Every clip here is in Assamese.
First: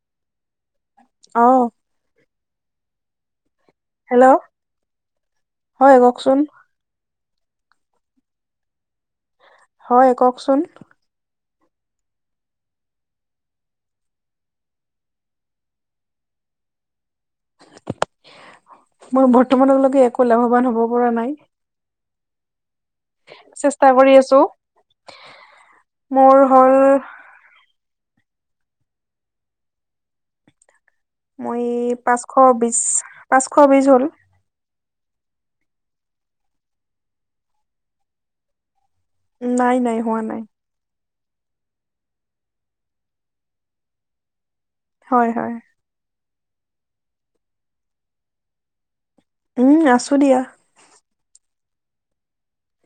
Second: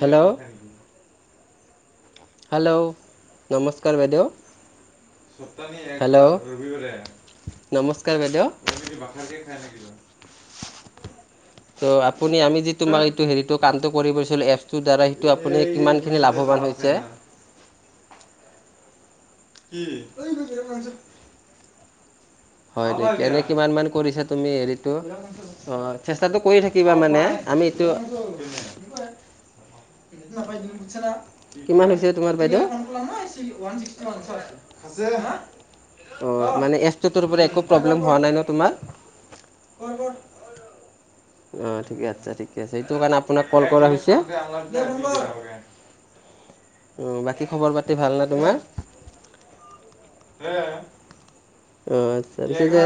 হেল্ল' অ হেল্ল' নমস্ কাৰ বাইদেউ হেল্ল' হয় হেল্ল কওকচোন নমস্কাৰ বাইদেউ হয় কওকচোন [inaudible] ত' আপুনি আমি যি তোমাক এইটো হেৰিটো কামটো কৰি গৈছিলোঁ এপছটোৰ দ্বাৰা সেইটো আপুনি কিমানখিনি লাভৱান হৈছে মই বৰ্তমানৰলৈকে একো লাভৱান হব পৰা নাই হয় তেতিয়া এনে কিমান মান চেষ্টা কৰি কৰিছা আছো তুমি হেৰিটো অঁ মোৰ চেষ্টাটো কৰি হ'ল থাকিবা মানে আমি এটো মই কিমান হৈছে পাঁচশ তোমাৰ বাইদেউ বিশ পাঁচশ বিশ হ'ল অ মানে এপটো টোতো পৰা একো প্ৰব্লেম হোৱা নাই ন তোমাৰ নাই কৰ নাই কৰ হোৱা নাই অ ঠিকে আছে ঠিকে আছে সেইটো কাৰণে আপোনাক কল কৰা হৈছে হয় হয় [unintelligible] উ বাকী খবৰ পাতি ভাল নে তোমাৰ উম আছোঁ দিয়া অ আচ্ছা পিছে যে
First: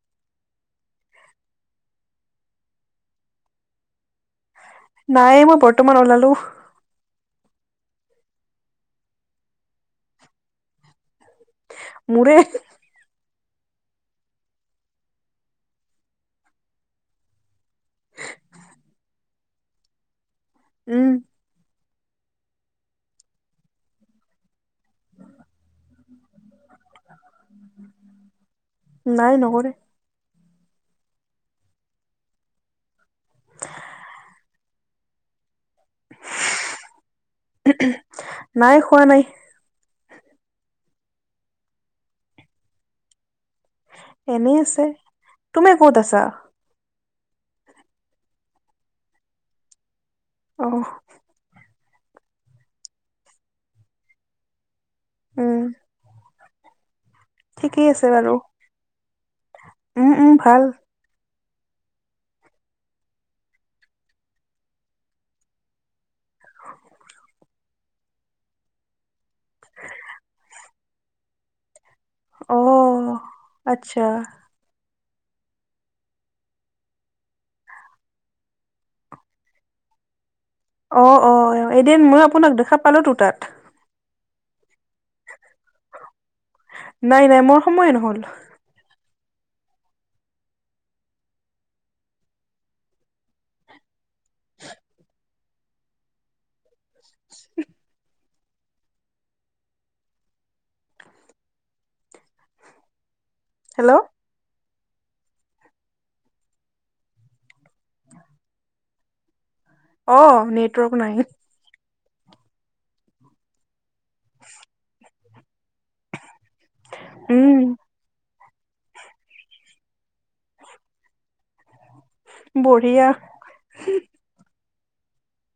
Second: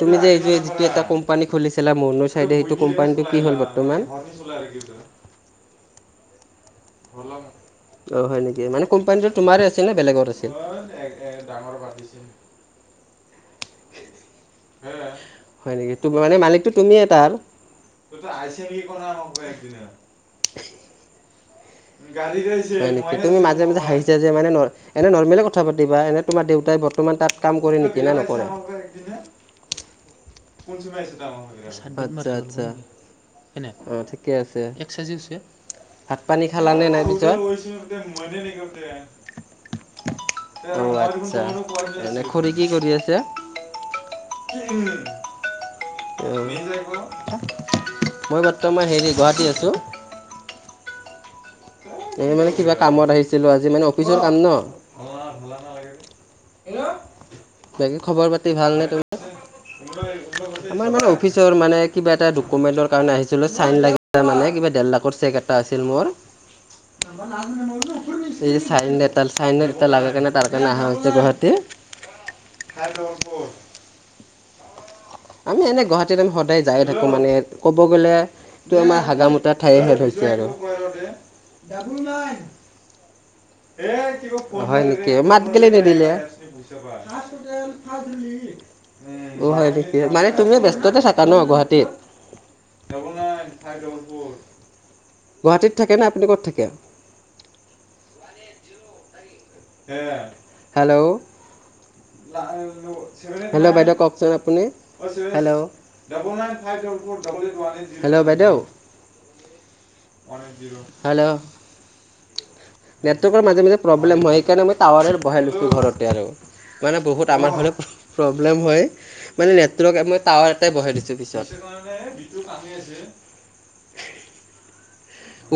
তুমি যে এই যিটো এটা কোম্পানী খুলিছিলা মনো চাইদে সেইটো কোম্পানীটো কি হল বৰ্তমান তেজ ওলাই থাকিল ত নাই মই বৰ্তমান ওলালো অ হয় নেকি মানে কোম্পানীটো তোমাৰ আছিল নে বেলেগৰ আছিল [unintelligible] মোৰে হয় নেকি তু মানে মালিকটো তুমিয়ে তাৰ [unintelligible] উম হয় নেকি তুমি মাজে মাজে হাঁহিছা যে মানে এনো নৰ্মেল কথা পাতিবা এনে তোমাৰ দেউতাই বৰ্তমান তাত কাম কৰে নেকি না নকৰে নাই নকৰে আচ্ছা আচ্ছা কেনেকা ঠিকে আছে এক চাইজে হৈছে [unintelligible] ভাত পানী খালানে নাই পিছত নাই খোৱা নাই অ আচ্ছা এনে খুৰী কি কৰি আছে? এনেই আছে তুমি কত আছা? মই বৰ্তমান হেৰি গুৱাহাটী আছো অ এ মানে কিবা কামত আহিছিলো আজি মানে অফিচৰ কাম ন উম ঠিকেই বাকী আছে খবৰ বাৰু পাতি ভালনে উম উম ভাল তোমাৰ আমাৰ মানে অফিচৰ মানে কিবা এটা ডকুমেণ্টৰ কাৰণে আহিছিলোঁ চাইন লাগিলে মানে কিবা ডেৰ লাখৰ চেক এটা আছিল মোৰ এই যে চাইনাল চাইনএটাল লাগে কাৰনে তাৰ কাৰণে অহা হৈছে গুৱাহাটী [unintelligible] অ', আচ্ছা আমি এনে গুৱাহাটীত আমি সদায় যায়ে থাকো মানে ক'ব গ'লে টো আমাৰ হাগা মোতা ঠাই হেন হৈছে আৰু। অ', অ', অ', এদিন মই আপোনাক দেখা পালো তো তাত। হয় নেকি মাত কলে নিদিলে। নাই নাই মোৰ হাজপোটেল সময়ে নহ'ল ফাজলী [unintelligible] অ', হয় নেকি মানে তুমি ব্যস্ততা থাকা ন গুৱাহাটীত। গুৱাহাটীত থাকে ন আপুনি ক'ত থাকে? [inaudible] হেল্ল'। হেল্ল' বাইদেউ কওকচোন আপুনি হেল্ল'। হেল্ল' বাইদেউ অ', নেটৱৰ্ক নাই। হেল্ল' নেটৱৰ্কৰ মাজে, মাজে প্ৰব্লেম হয় সেইকাৰণে মই টাৱাৰৰে বহাই লৈছো ঘৰতে আৰু। মানে বহুত আমাৰ উম ফালে প্ৰব্লেম হয় মানে নেটৱৰ্ক মই টাৱাৰ এটাই বহাই দিছোঁ পিছত। বঢ়িয়া।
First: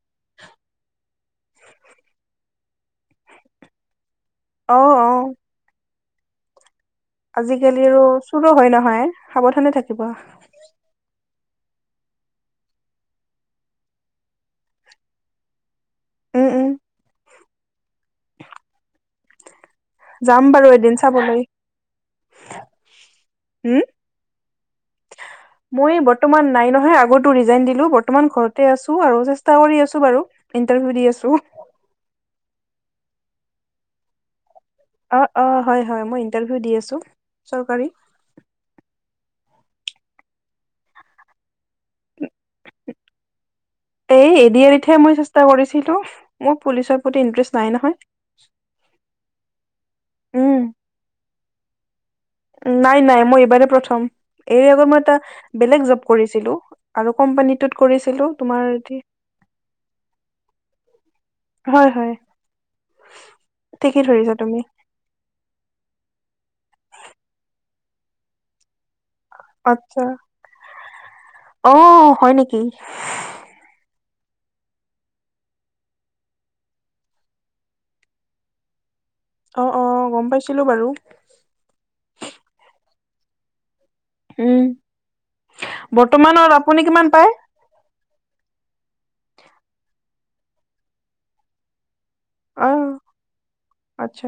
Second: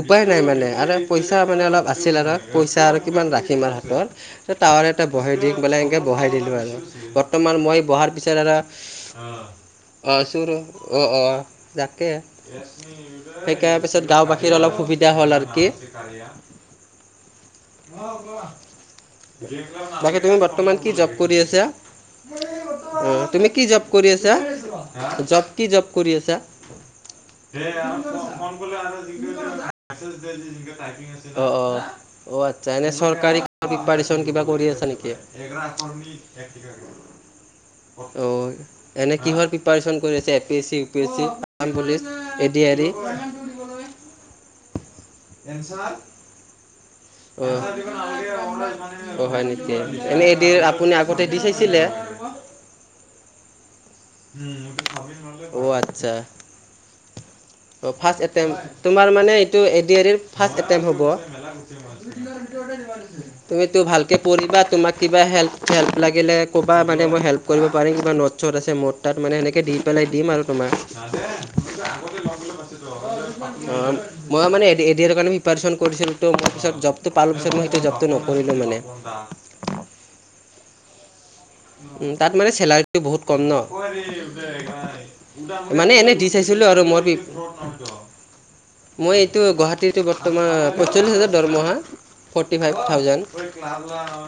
উপায় নাই মানে আৰু পইচা মানে অলপ আছিল আৰুক পইচা আৰু কিমান ৰাখিম আৰু হাতত অ টাৱাৰে এটা অ বহে দি বানলে বহাই দিলো আৰু বৰ্তমান মই আজিকালি আৰু বহাৰ পিছত চুৰো আৰু হয় নহয় সাৱধানে থাকিবা অ', চোৰ অ', অ', তাকেই সেইকাৰ পিছত গাওঁ বাস বাখীৰ অলপ সুবিধা হ'ল আৰু কি উম, উম তাকে তুমি যাম বাৰু বৰ্তমান কি এদিন জব কৰি চাবলৈ আছা? অ', তুমি কি উম জব কৰি আছা জব কি জব মই কৰি আছা বৰ্তমান নাই নহয় আগৰটো ৰিজাইন দিলো বৰ্তমান ঘৰতে আছোঁ আৰু চেষ্টা কৰি আছো বাৰু। ইণ্টাৰভিউ দি আছো অ', অ', অ', আচ্ছা এনে চৰকাৰী কিবা প্ৰিপাৰেচন কিবা কৰি আছা নেকি? অ', অ', হয়, হয় মই ইণ্টাৰভিউ দি আছোঁ চৰকাৰী অ'। এনে কিহৰ প্ৰিপাৰেচন কৰি আছে এ পি এছ চি, উ পি এছ চি, আ পুলিচ এডি আ ৰি। ফুৰিবলৈ। এই এডি আৰিতহে মই চেষ্টা কৰিছিলোঁ মোৰ পুলিচৰ প্ৰতি ইণ্টাৰেষ্ট অ', নাই নহয়। অ', হয় নেকি এনে এডি উম আৰি আপুনি আগতে দি চাইছিলে। নাই, নাই মই এইবাৰ প্ৰথম। এই আগত মই এটা বেলেগ জব আচ্ছা। অ', কৰিছিলোঁ আৰু কোম্পানীটোত ফাৰ্ষ্ট কৰিছিলো এটেম্প, তোমাৰ এ তোমাৰ মানে এইটো এ ডি এৰিৰ ফাৰ্ষ্ট এটেমট হ'ব। হয় হয় তুমিতো ঠিকেই ভালকে ধৰিছা পঢ়িবা তুমি তোমাক কিবা হেল্প হেল্প লাগিলে কবা মানে মই হেল্প কৰিব পাৰিম কিবা নোট শ্ব'ট আছে মোৰ। তাত মানে সেনেকৈ দি আচ্ছা পেলাই দিম আৰু তোমাক। অ হয় নেকি অ', মই মানে এ কাৰণে প্ৰিপাৰেচন কৰিছিলোঁতো। পিছত জবতটো পালো পিছত মই জবটো নকৰিলো মানে। অ', অ', গম পাইছিলোঁ বাৰু। উ তাত মানে চেলাৰীটো বহুত কম ন। উম মানে এনে দি বৰ্তমানত চাইছিলোঁ আপুনি আৰু মই কিমান বি পায় মই এইটো গুৱাহাটীটো বৰ্তমান পয়ঞ্চল্লিছ হাজাৰ দৰমহা। ফৰ্টি অ ফাইভ থাউজেন। আচ্ছা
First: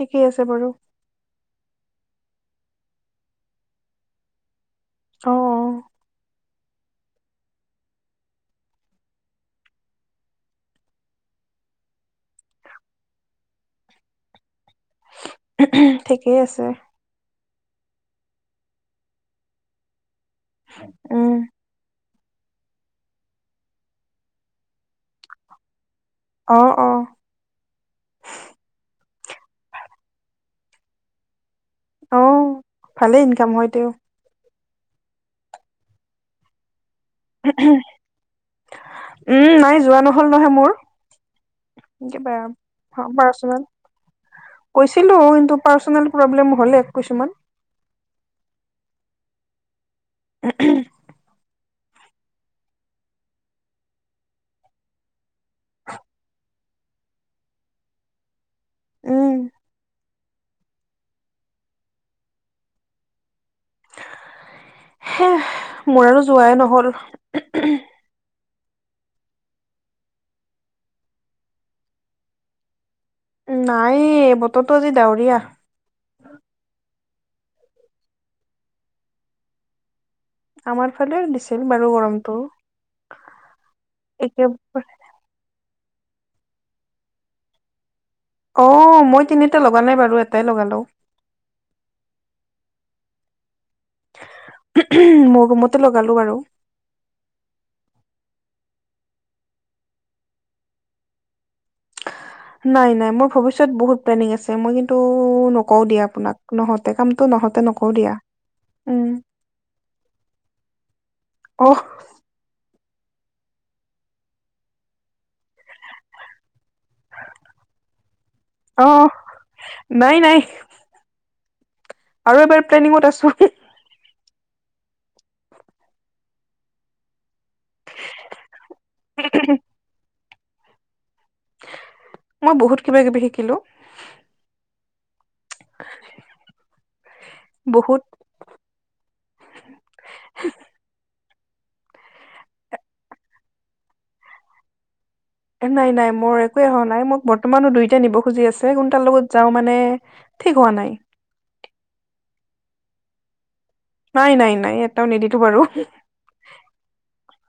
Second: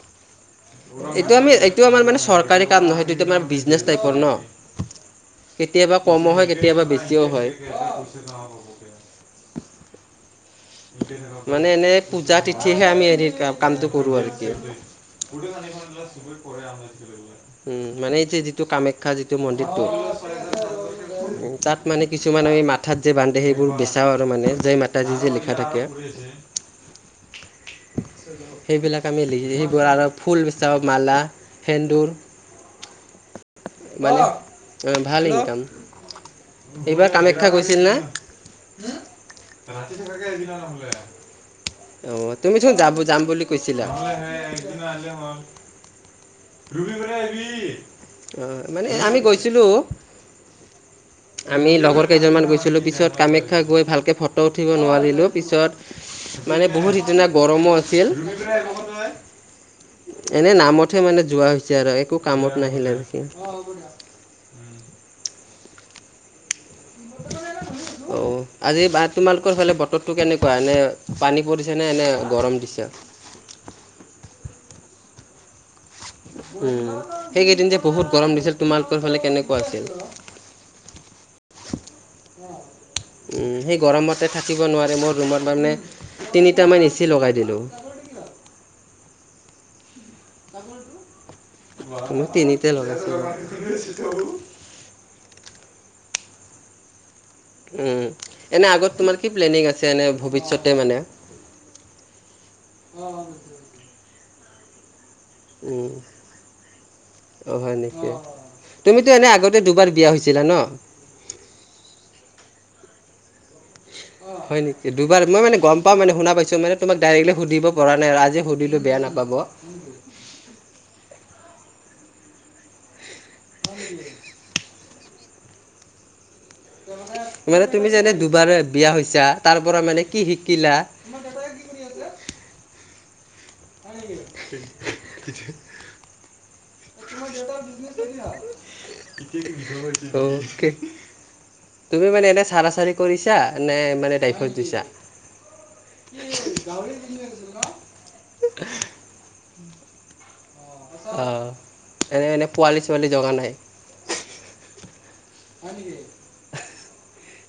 ঠিকেই আছে বাৰু। এইটো আমি এইটো আমাৰ মানে চৰকাৰী কাম নহয় এইটোত আমাৰ বিজনেচ টাইপৰ ন অ অ কেতিয়াবা কমো হয় কেতিয়াবা বেছিও হয় মানে এনে পূজা তিথিহে আমি হেৰি কামটো কৰো আৰু কি ঠিকেই আছে [unintelligible] উম মানে এই যে যিটো কামাখ্যা যিটো মন্দিৰটো উম তাত মানে কিছুমান আমি মাথাত যে বান্ধে সেইবোৰ বেচাওঁ আৰু মানে জয় মাতাজী যে লিখা থাকে অ অ সেইবিলাক আমি লিখি সেইবোৰ আৰু ফুল বেচাও মালা সেন্দুৰ অ ভালে ইনকাম হয় তেওঁ মানে অ ভাল ইনকাম এইবাৰ কামাখ খ্যা গৈছিল না উম নাই যোৱা নহল নহয় মোৰ অ কিবা তুমিচোন যাব যাম বুলি পাৰ্চনেল কৈছিলা কৈছিলো কিন্তু পাৰ্চনেল প্ৰব্লেম হ'লে এক কিছুমান কি অ মানে আমি গৈছিলো [unintelligible] আমি লগৰ কেইজনমান গৈছিলোঁ পিছত কামাখ্যা গৈ ভালকে ফটো উঠিব নোৱাৰিলোঁ পিছত মানে বহুত সিদিনা গৰমো আছিল উম এনে নামতহে মানে যোৱা হৈছে আৰু একো কামত নাহিলে বিশেষ। [unintelligible] হে মোৰ আৰু যোৱাই নহ'ল। নাই [unintelligible] অ' আজি বা তোমালোকৰ ফালে বতৰটো কেনেকুৱা এনে পানী পৰিছে নে এনে গৰম দিছে। নাইয়ে বতৰটো আজি ডাৱৰীয়া। উম, সেইকেইদিন যে বহুত গৰম দিছিল তোমালোকৰ ফালে কেনেকুৱা আছিল। আমাৰ ফালে দিছিল বাৰু গৰম। উম, সেই গৰমতে থাকিব একেবাৰে নোৱাৰে মোৰ ৰুমত মানে তিনিটামান এ চি লগাই দিলোঁ। অ' মই তিনিটা লগা নাই বাৰু এট মই তিনিতে লগাইছো মোৰ ৰুমতো লগালো বাৰু। উম এনে আগত তোমাৰ কি প্লেনিং আছে এনে ভৱিষ্যতে মানে নাই নাই মোৰ ভৱিষ্যত বহুত প্লেনিং আছে। এ মই কিন্তু নকওঁ উম, দিয়া আপোনাক নহওতে কামতটো অ' নহওতে হয় নকওঁ নেকি? দিয়া। উম তুমিতো এনে আগতে দুবাৰ বিয়া হৈছিলা ন। অহ হয় নিকি দুবাৰ মই মানে গম পাও মানে শুনা পাইছো মানে তোমাক ডাইৰেক্টলি সুধিব পৰা নাই আৰু আজি সুধিলোঁ বেয়া অহ নাপাব। নাই নাই। আৰু এবাৰ প্লেনিঙত আছো। [unintelligible] মানে তুমি যে এনে দুবাৰে বিয়া হৈছা তাৰ পৰা মানে কি শিকিলা মই বহুত কিবা কিবি শিকিলো। [unintelligible] বহুত অকে তুমি মানে এনে চাৰা চাৰি কৰিছা নে মানে ডাইভোচ দিছা। নাই নাই মোৰ একোৱে অহা নাই মোক বৰ্তমানো দুইটা নিব খুজি আছে কোন তাৰ লগত যাওঁ মানে ঠিক হোৱা নাই। অ 'এনে এনেই পোৱালি ছোৱালি জগা নাই। নাই নাই নাই এটাও নিদিলো বাৰু।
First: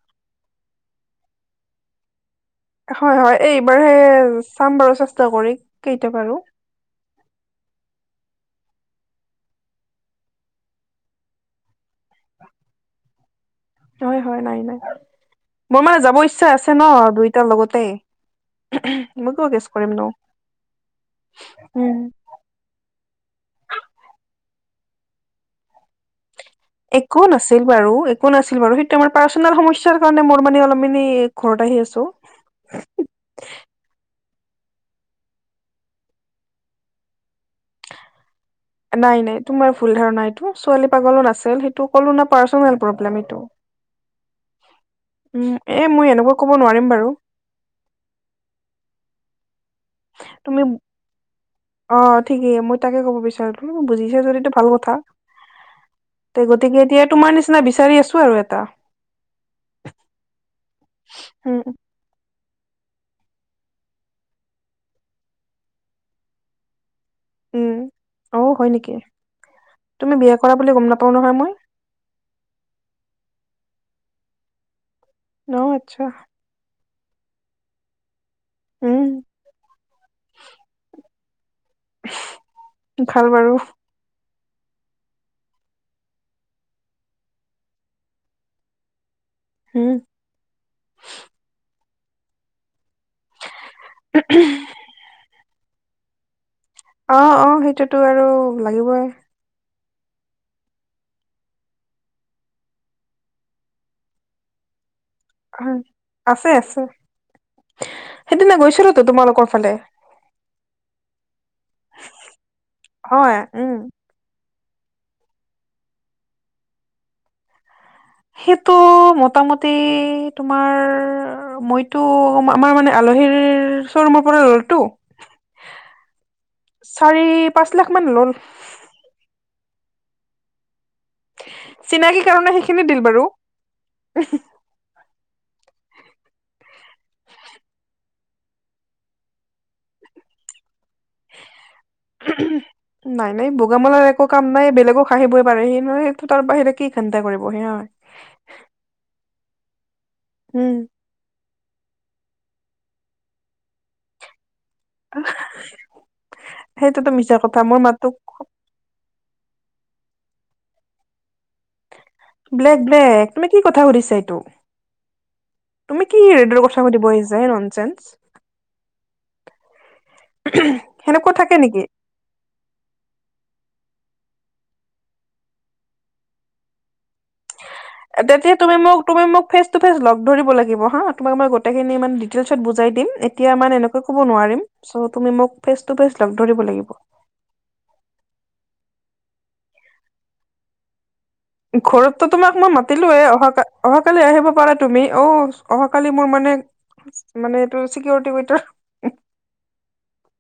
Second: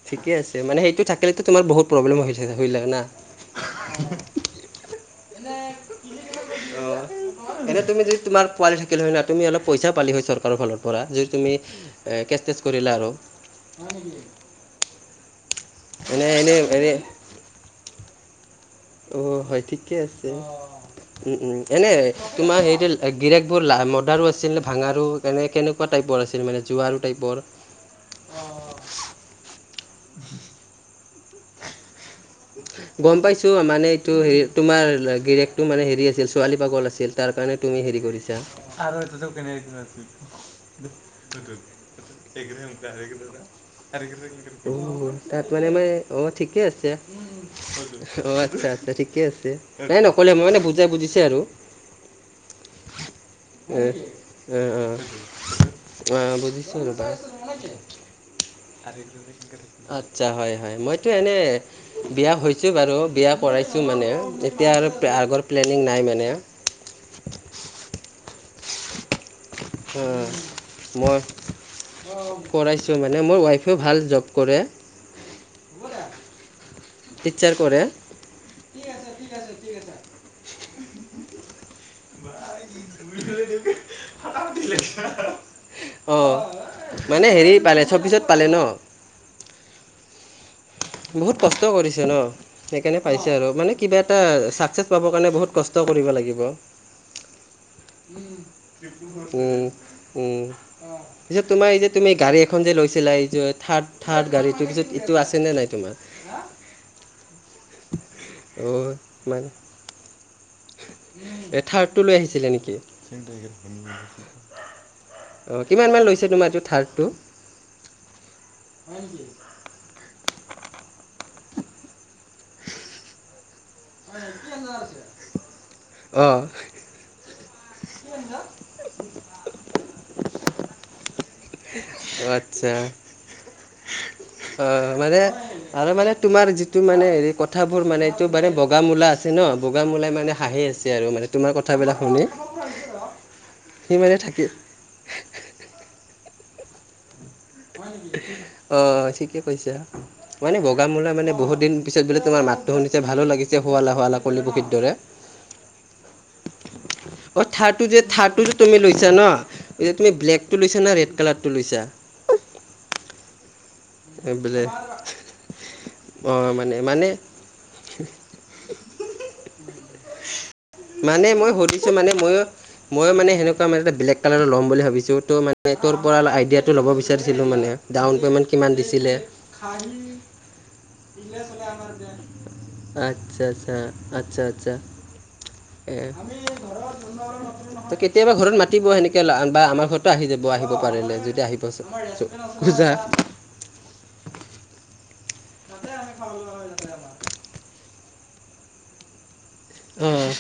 ঠিকে আছে মানে সেইটো থাকিলেতো তোমাৰ বহুত প্ৰব্লেম হৈ হৈছিল লাগ না হয় হয় এইবাৰহে চাম বাৰু চেষ্টা কৰি কেইটা বাৰু অঁ এনে তুমি যদি তোমাৰ পোৱালি থাকিলে হয় না তুমি অলপ পইচা পালি হয় চৰকাৰৰ ফালৰ পৰা যদি তুমি এ কেচ তেচ কৰিলো আৰু হয়, হয়, নাই নাই মোৰ মানে যাব এনে ইচ্ছা এনে আছে ন এনে দুইটাৰ লগতে। মই অ' কিয় হয় গেছ কৰিম ঠিকে নো আছে উম উম এনে তোমাৰ হেৰি গিৰেক বোৰ লা মডাৰো আছিলে ভাঙাৰো কেনেে কেনেকুৱা টাইপৰ আছিল মানে। জোৱাৰো একো টাইপৰ নাছিল। বাৰু একো নাছিল বাৰু সেই ত আমাৰ পাৰ্চনেল সমস্যাৰ কাৰণে মোৰ মানে অলপ মানি ঘৰত আহি আছো। গম পাইছোঁ মানে এইটো হেৰি তোমাৰ গিৰেকটো মানে হেৰি আছিল ছোৱালী পাগল আছিল। তাৰ কাৰণে তুমি হেৰি কৰিছা। নাই নাই তোমাৰ ভুল ধাৰণা এইটো ছোৱালী পাগলো নাছিল সেইটো কলো না পাৰ্চনেল প্ৰব্লেম এইটো। তাত উম মানে এ মই অ' এনেকুৱা ক'ব ঠিকে নোৱাৰিম আছে। বাৰু অ' আচ্ছা আচ্ছা ঠিকে আছে নাই নকলে মই মানে তুমি বুজাই বুজিছে আৰু। অ' ঠিকেই মই তাকে ক'ব বিচাৰো বুজিছে যদিটো ভাল কথা। তে বুজিছোঁ গতিকে আৰু এতিয়া বা তোমাৰ নিচিনা বিচাৰি আছো আৰু এটা। আচ্ছা হয় হয় মইতো এনে উম বিয়া হৈছোঁ বাৰু বিয়া কৰাইছোঁ মানে এতিয়া আৰু আগৰ প্লেনিং নাই মানে উম, অ' হয় নেকি তুমি বিয়া কৰা বুলি গম নাপাও নহয় মই। কৰাইছো মানে মোৰ ৱাইফেও ভাল জব কৰে। অহ আছা। টিচাৰ কৰে। উম', [unintelligible] অ', ভাল বাৰু মানে হেৰি পালে সৌবিছত পালে ন হাম বহুত কষ্ট কৰিছে ন সেইকাৰণে পাইছে আৰু মানে কিবা এটা চাকচেছ পাবৰ কাৰণে বহুত কষ্ট কৰিব লাগিব। অ', অ', সেইটোতো আৰু লাগিবই। উম উম, পিছত তোমাৰ এই যে তুমি গাড়ী এখন যে লৈছিলা এই যে থাৰ্ড থাৰ্ড গাড়ীটো পিছতটো আছে ন আছে। আছে। সেইদিনা গৈচিলো তো তোমালোকৰ ফালে এ থাৰ্ডটো লৈ আহিছিলে নেকি অ', হয় উম কিমান মান লৈছে তোমাৰ এইটো থাৰ্ডটো সেইটো মোটামটি গেই তোমাৰ মইতো আমাৰ মানে আলহীৰ শ্ব'ৰুমৰ পৰা ললো আহ চাৰি পাঁচ লাখ মান ল'ল চিনাকি কাৰণে আচ্ছা সেইখিনি দিল বাৰু মানে', আৰু মানে তোমাৰ যিটো মানে হে কথাবোৰ মানে এইটো বানে বগা মূলা আছে ন বগা মূলাই মানে হাঁহি আছে। আছে আৰু মানে তোমাৰ কথা বিলাক শুনি নাই নাই বগা সি মালাৰ মানে একো কাম থাকি নাই বেলেগো আহিবই পাৰে সেই নহয় তাৰ বাহিৰে কি ঘণ্টা কৰিব। সি হয়। অ ঠিকে কৈছা মানে উম বগা মলা মানে বহুত দিন পিছে বোলে তোমাৰ মাতটো শুনিছে ভালো লাগিছে, শুৱালা শুৱালা কুলি পখিৰ দৰে। সেইটোতো মিছা অ কথা মোৰ থাৰটো যে মাতটো থাৰটো যে তুমি লৈছা ন তুমি ব্লেকটো লৈছা না ৰেড কালাৰটো লৈছা? ব্লেক-ব্লেক, তুমি কি কথা সুধিছা এইটো? ব্লেক তুমি কি অ এইবোৰ মানে কথা মানে পাতিব আহিছা হে নন চেন্স। মানে সেনেকুৱা মই থাকে নেকি? সুধিছোঁ মানে মইও মই মানে সেনেকুৱা মানে এটা ব্লেক কালাৰ ল'ম বুলি ভাবিছো ত' মানে তোৰ পৰা আইডিয়াটো লব বিচাৰিছোঁ মানে। ডাউন পে'মেণ্ট তেতিয়া কিমান তুমি মোক দিছিলে তুমি মোক ফেচ টু ফেচ লগ ধৰিব লাগিব। হাঁ তোমাক মই গোটেইখিনি ইমান ডিটেইলছত বুজাই দিম আচ্ছা এতিয়া ইমান আচ্ছা এনেকৈ ক'ব আচ্ছা নোৱাৰিম আচ্ছা চ' তুমি মোক ফেচ টো ফেচ লগ ধৰিব লাগিব। ত, কেতিয়াবা ঘৰত মাতিব সেনেকে বা আমাৰ ঘৰতো আহি যাব আহিব পাৰিলে যদি আহিব ঘৰতো তোমাক মই খোজা মাতিলোৱে অহা অহাকালি আহিব পাৰা তুমি অ অহাকালি মোৰ মানে মানে এইটো চিকিউৰিটি ভিতৰত উম।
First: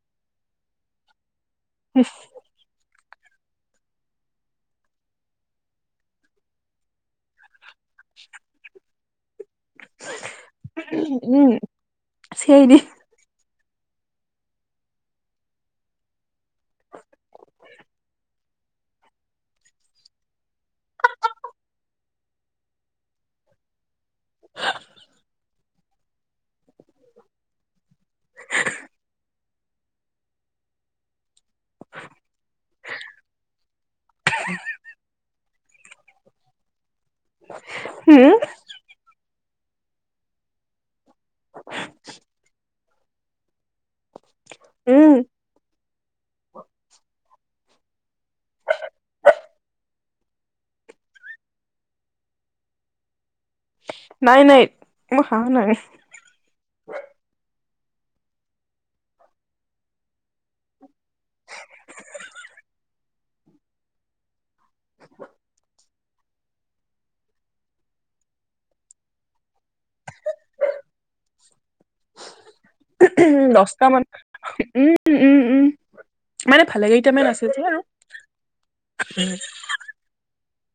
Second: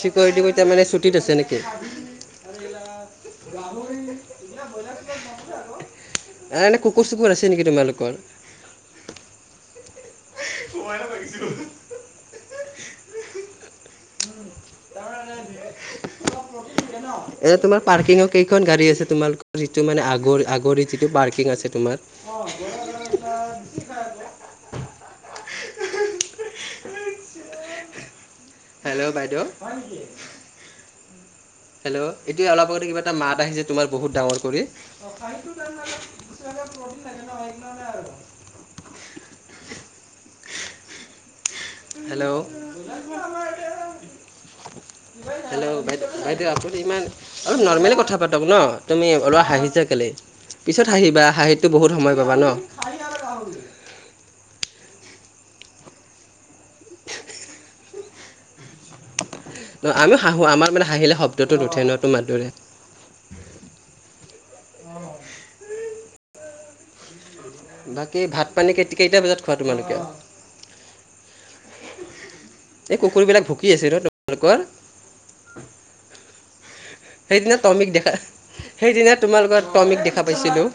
চিকৰিটি কেইটা মানে ছুটিত আছে নেকি? [unintelligible] [unintelligible] এনে কুকুৰ চুকুৰ আছে নেকি তোমালোকৰ? উম চেৰি এ তোমাৰ পাৰ্কিঙৰ কেইখন গাড়ী আছে তোমালোকৰ যিটো মানে আগ আগৰি যিটো পাৰ্কিং আছে তোমাৰ? [unintelligible] [unintelligible] হেল্ল', বাইদেউ। হেল্ল', এতিয়া অলপ আগতে কিবা এটা মাত আহিছে, তোমাৰ বহুত ডাঙৰ কৰি। [unintelligible] উম। হেল্ল'। [unintelligible] উম। হেল্ল' বাইদউ, বাইদেউ আপুনি ইমান অলপ নৰ্মেলি কথা পাতক ন, তুমি অলপ হাঁহিছা কেলে? পিছত হাঁহিবা, হাঁহিতটো বহুত সময় পাবা ন। নাই নাই, মই হাহা নাই। আমি হাঁহো, আমাৰ মানে হাহিলে শব্দটো নুঠে ন তোমাৰ দৰে। [inaudible] বাকী ভাত পানী-কেইটা বজাত খোৱা তোমালোকে? এই কুকুৰ বিলাক ভুকি দহটা আছে, ন মান তোমালোকৰ? উম উম উম মানে ভালে কেইটামান আছে সেইদিনা যে আৰু তটমিক দেখা-সেইদিনা তোমাৰ লগত টমিক দেখা পাইছিলোঁ।